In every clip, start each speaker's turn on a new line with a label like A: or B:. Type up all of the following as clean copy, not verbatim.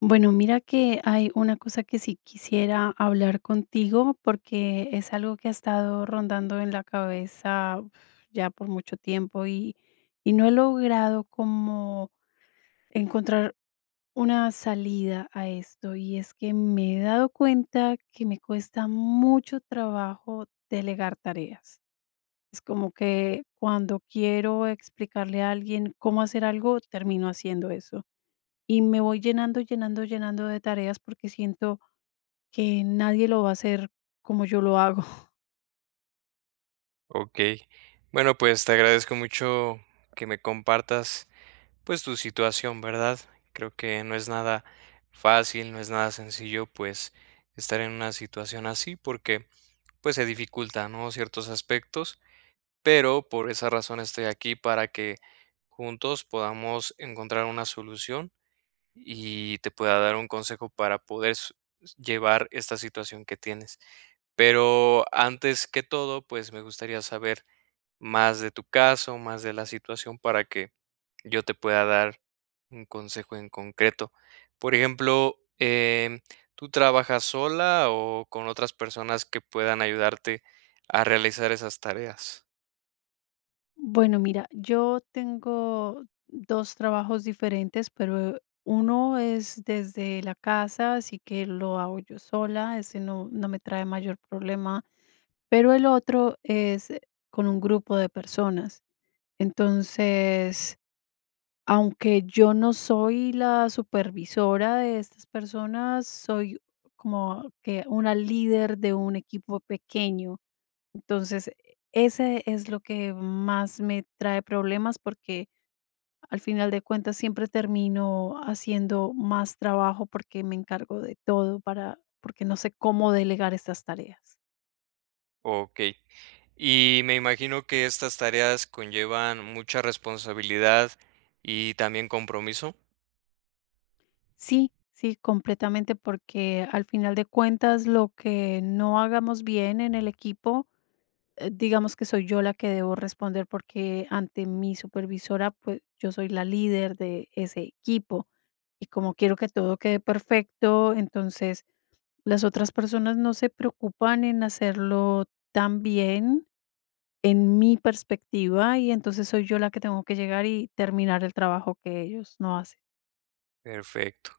A: Bueno, mira que hay una cosa que sí quisiera hablar contigo porque es algo que ha estado rondando en la cabeza ya por mucho tiempo y no he logrado como encontrar una salida a esto. Y es que me he dado cuenta que me cuesta mucho trabajo delegar tareas. Es como que cuando quiero explicarle a alguien cómo hacer algo, termino haciendo eso y me voy llenando de tareas porque siento que nadie lo va a hacer como yo lo hago.
B: Okey. Bueno, pues, te agradezco mucho que me compartas, pues, tu situación, ¿verdad? Creo que no es nada fácil, no es nada sencillo, pues, estar en una situación así porque, pues, se dificulta, ¿no?, ciertos aspectos, pero por esa razón estoy aquí para que juntos podamos encontrar una solución y te pueda dar un consejo para poder s llevar esta situación que tienes. Pero antes que todo, pues, me gustaría saber más de tu caso, más de la situación para que yo te pueda dar un consejo en concreto. Por ejemplo, ¿tú trabajas sola o con otras personas que puedan ayudarte a realizar esas tareas?
A: Bueno, mira, yo tengo 2 trabajos diferentes, pero uno es desde la casa, así que lo hago yo sola, ese no me trae mayor problema, pero el otro es con un grupo de personas. Entonces, aunque yo no soy la supervisora de estas personas, soy como que una líder de un equipo pequeño. Entonces, ese es lo que más me trae problemas porque al final de cuentas siempre termino haciendo más trabajo porque me encargo de todo para porque no sé cómo delegar estas tareas.
B: Ok. Y me imagino que estas tareas conllevan mucha responsabilidad y también compromiso.
A: Sí, sí, completamente porque al final de cuentas lo que no hagamos bien en el equipo, digamos que soy yo la que debo responder porque ante mi supervisora, pues yo soy la líder de ese equipo y como quiero que todo quede perfecto, entonces las otras personas no se preocupan en hacerlo tan bien en mi perspectiva y entonces soy yo la que tengo que llegar y terminar el trabajo que ellos no hacen.
B: Perfecto.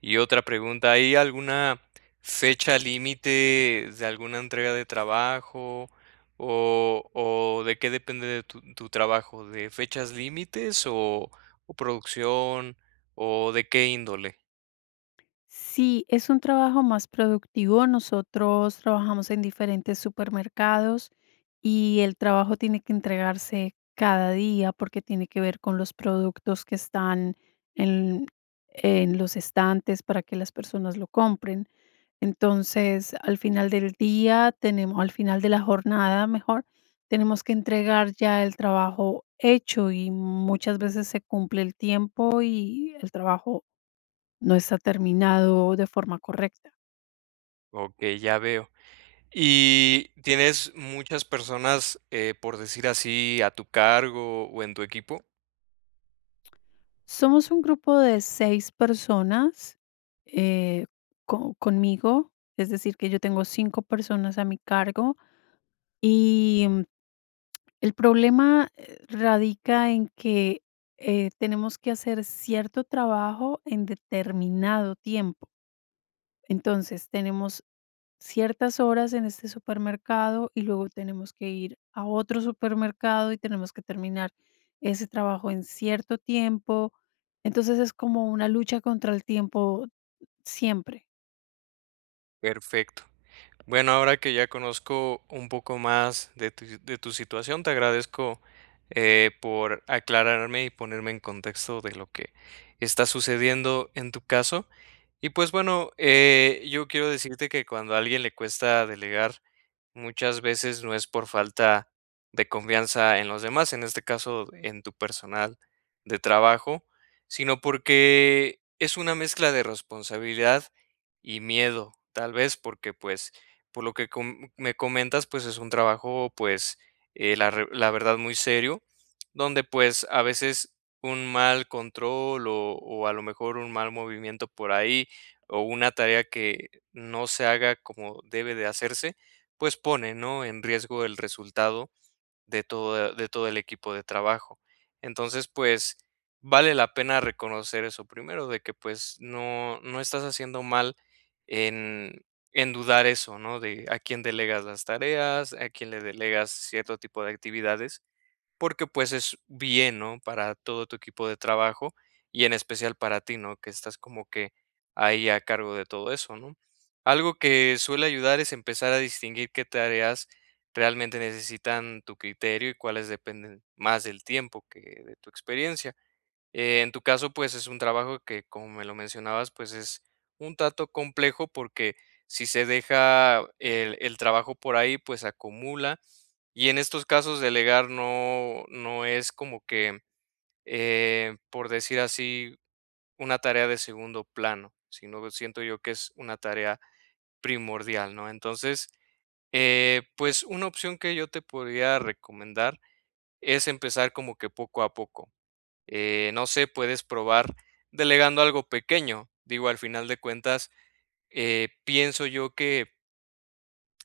B: Y otra pregunta, ¿hay alguna fecha límite de alguna entrega de trabajo o de qué depende de tu trabajo? ¿De fechas límites o producción o de qué índole?
A: Sí, es un trabajo más productivo. Nosotros trabajamos en diferentes supermercados y el trabajo tiene que entregarse cada día porque tiene que ver con los productos que están en, en los estantes para que las personas lo compren. Entonces, al final del día, tenemos, al final de la jornada, mejor, tenemos que entregar ya el trabajo hecho y muchas veces se cumple el tiempo y el trabajo no está terminado de forma correcta.
B: Ok, ya veo. ¿Y tienes muchas personas, por decir así, a tu cargo o en tu equipo?
A: Somos un grupo de 6 personas, eh, conmigo, es decir, que yo tengo 5 personas a mi cargo y, el problema radica en que tenemos que hacer cierto trabajo en determinado tiempo. Entonces, tenemos ciertas horas en este supermercado y luego tenemos que ir a otro supermercado y tenemos que terminar ese trabajo en cierto tiempo. Entonces es como una lucha contra el tiempo siempre.
B: Perfecto. Bueno, ahora que ya conozco un poco más de de tu situación, te agradezco por aclararme y ponerme en contexto de lo que está sucediendo en tu caso. Y pues bueno, yo quiero decirte que cuando a alguien le cuesta delegar, muchas veces no es por falta de confianza en los demás, en este caso en tu personal de trabajo, sino porque es una mezcla de responsabilidad y miedo, tal vez porque pues por lo que me comentas, pues es un trabajo pues la, la verdad muy serio, donde pues a veces un mal control o a lo mejor un mal movimiento por ahí o una tarea que no se haga como debe de hacerse, pues pone, ¿no? En riesgo el resultado de todo el equipo de trabajo. Entonces, pues vale la pena reconocer eso primero, de que pues no, no estás haciendo mal en, en dudar eso, ¿no? De a quién delegas las tareas, a quién le delegas cierto tipo de actividades porque pues es bien, ¿no? Para todo tu equipo de trabajo y en especial para ti, ¿no? Que estás como que ahí a cargo de todo eso, ¿no? Algo que suele ayudar es empezar a distinguir qué tareas realmente necesitan tu criterio y cuáles dependen más del tiempo que de tu experiencia. En tu caso, pues es un trabajo que, como me lo mencionabas, pues es un tanto complejo porque si se deja el trabajo por ahí, pues acumula y en estos casos delegar no es como que, por decir así, una tarea de segundo plano, sino siento yo que es una tarea primordial, ¿no? Entonces, pues, una opción que yo te podría recomendar es empezar como que poco a poco. No sé, puedes probar delegando algo pequeño. Digo, al final de cuentas, pienso yo que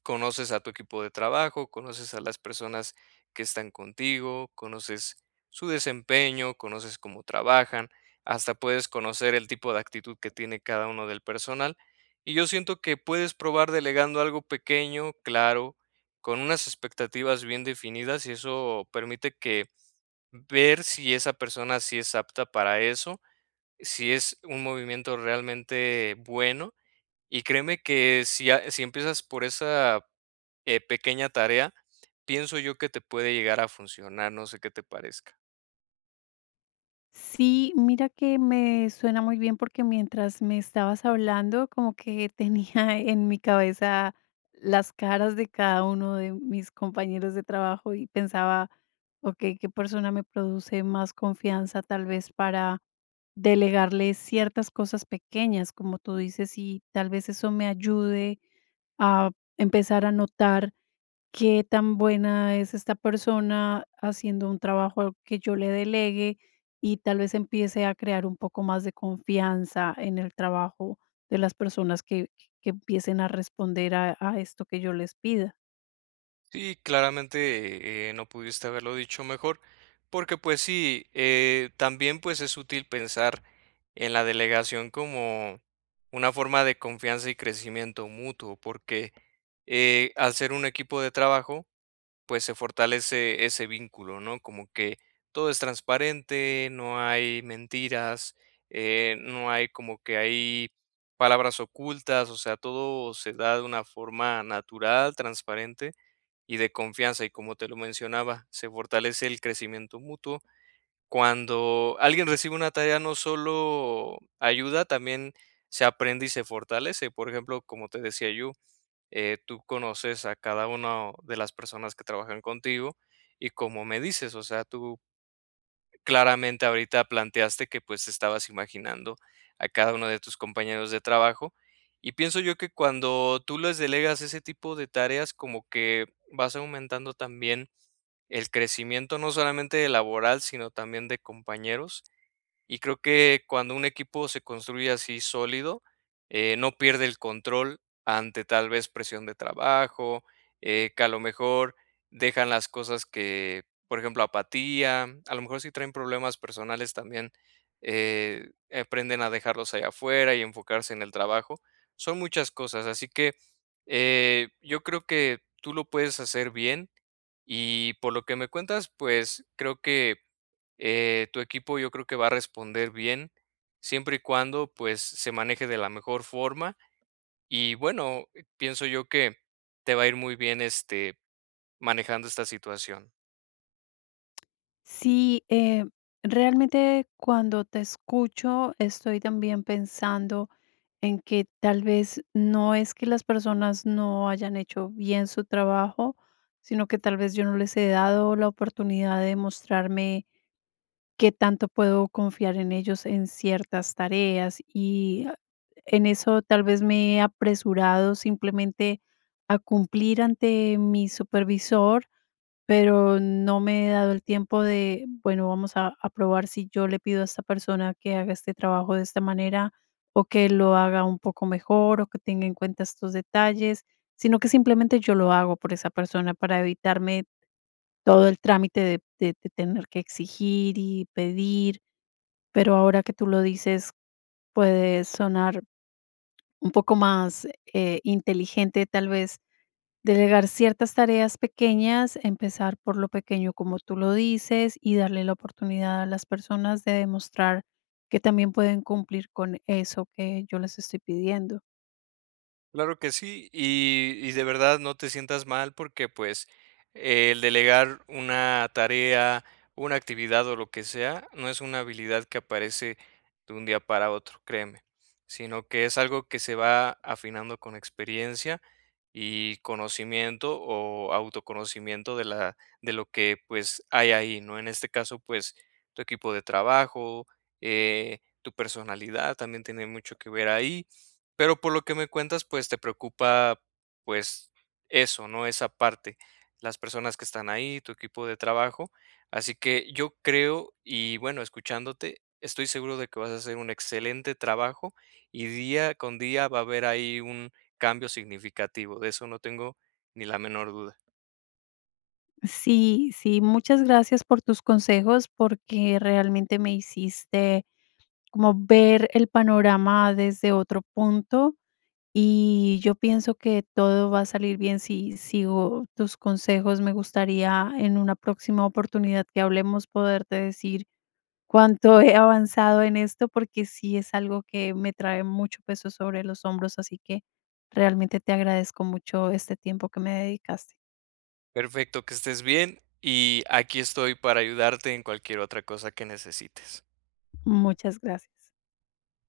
B: conoces a tu equipo de trabajo, conoces a las personas que están contigo, conoces su desempeño, conoces cómo trabajan, hasta puedes conocer el tipo de actitud que tiene cada uno del personal. Y yo siento que puedes probar delegando algo pequeño, claro, con unas expectativas bien definidas y eso permite que ver si esa persona sí es apta para eso, si es un movimiento realmente bueno. Y créeme que si, si empiezas por esa pequeña tarea, pienso yo que te puede llegar a funcionar, no sé qué te parezca.
A: Sí, mira que me suena muy bien porque mientras me estabas hablando, como que tenía en mi cabeza las caras de cada uno de mis compañeros de trabajo y pensaba, ok, ¿qué persona me produce más confianza tal vez para delegarle ciertas cosas pequeñas, como tú dices, y tal vez eso me ayude a empezar a notar qué tan buena es esta persona haciendo un trabajo que yo le delegue y tal vez empiece a crear un poco más de confianza en el trabajo de las personas que empiecen a responder a esto que yo les pida.
B: Sí, claramente, no pudiste haberlo dicho mejor, porque pues sí, también pues es útil pensar en la delegación como una forma de confianza y crecimiento mutuo, porque al ser un equipo de trabajo, pues se fortalece ese vínculo, ¿no? Como que todo es transparente, no hay mentiras, no hay como que hay palabras ocultas, o sea, todo se da de una forma natural, transparente y de confianza. Y como te lo mencionaba, se fortalece el crecimiento mutuo. Cuando alguien recibe una tarea, no solo ayuda, también se aprende y se fortalece. Por ejemplo, como te decía yo, tú conoces a cada una de las personas que trabajan contigo y como me dices, o sea, tú claramente ahorita planteaste que pues te estabas imaginando a cada uno de tus compañeros de trabajo y pienso yo que cuando tú les delegas ese tipo de tareas como que vas aumentando también el crecimiento no solamente de laboral, sino también de compañeros y creo que cuando un equipo se construye así sólido, no pierde el control ante tal vez presión de trabajo, que a lo mejor dejan las cosas que, por ejemplo, apatía, a lo mejor si traen problemas personales también aprenden a dejarlos allá afuera y enfocarse en el trabajo. Son muchas cosas, así que yo creo que tú lo puedes hacer bien y por lo que me cuentas, pues creo que tu equipo yo creo que va a responder bien, siempre y cuando pues se maneje de la mejor forma. Y bueno, pienso yo que te va a ir muy bien este manejando esta situación.
A: Sí, realmente cuando te escucho estoy también pensando en que tal vez no es que las personas no hayan hecho bien su trabajo, sino que tal vez yo no les he dado la oportunidad de mostrarme qué tanto puedo confiar en ellos en ciertas tareas y ah, en eso tal vez me he apresurado simplemente a cumplir ante mi supervisor, pero no me he dado el tiempo de, bueno, vamos a probar si yo le pido a esta persona que haga este trabajo de esta manera o que lo haga un poco mejor o que tenga en cuenta estos detalles, sino que simplemente yo lo hago por esa persona para evitarme todo el trámite de tener que exigir y pedir, pero ahora que tú lo dices, puede sonar un poco más, inteligente, tal vez, delegar ciertas tareas pequeñas, empezar por lo pequeño, como tú lo dices, y darle la oportunidad a las personas de demostrar que también pueden cumplir con eso que yo les estoy pidiendo.
B: Claro que sí, y de verdad no te sientas mal porque, pues, el delegar una tarea, una actividad o lo que sea, no es una habilidad que aparece de un día para otro, créeme, sino que es algo que se va afinando con experiencia y conocimiento o autoconocimiento de la de lo que, pues, hay ahí, ¿no? En este caso, pues, tu equipo de trabajo, tu personalidad también tiene mucho que ver ahí. Pero por lo que me cuentas, pues, te preocupa, pues, eso, ¿no? Esa parte, las personas que están ahí, tu equipo de trabajo. Así que yo creo, y bueno, escuchándote, estoy seguro de que vas a hacer un excelente trabajo y día con día va a haber ahí un cambio significativo. De eso no tengo ni la menor duda.
A: Sí, sí, muchas gracias por tus consejos, porque realmente me hiciste como ver el panorama desde otro punto y yo pienso que todo va a salir bien si sigo tus consejos. Me gustaría en una próxima oportunidad que hablemos poderte decir cuánto he avanzado en esto porque sí es algo que me trae mucho peso sobre los hombros, así que realmente te agradezco mucho este tiempo que me dedicaste.
B: Perfecto, que estés bien y aquí estoy para ayudarte en cualquier otra cosa que necesites.
A: Muchas gracias.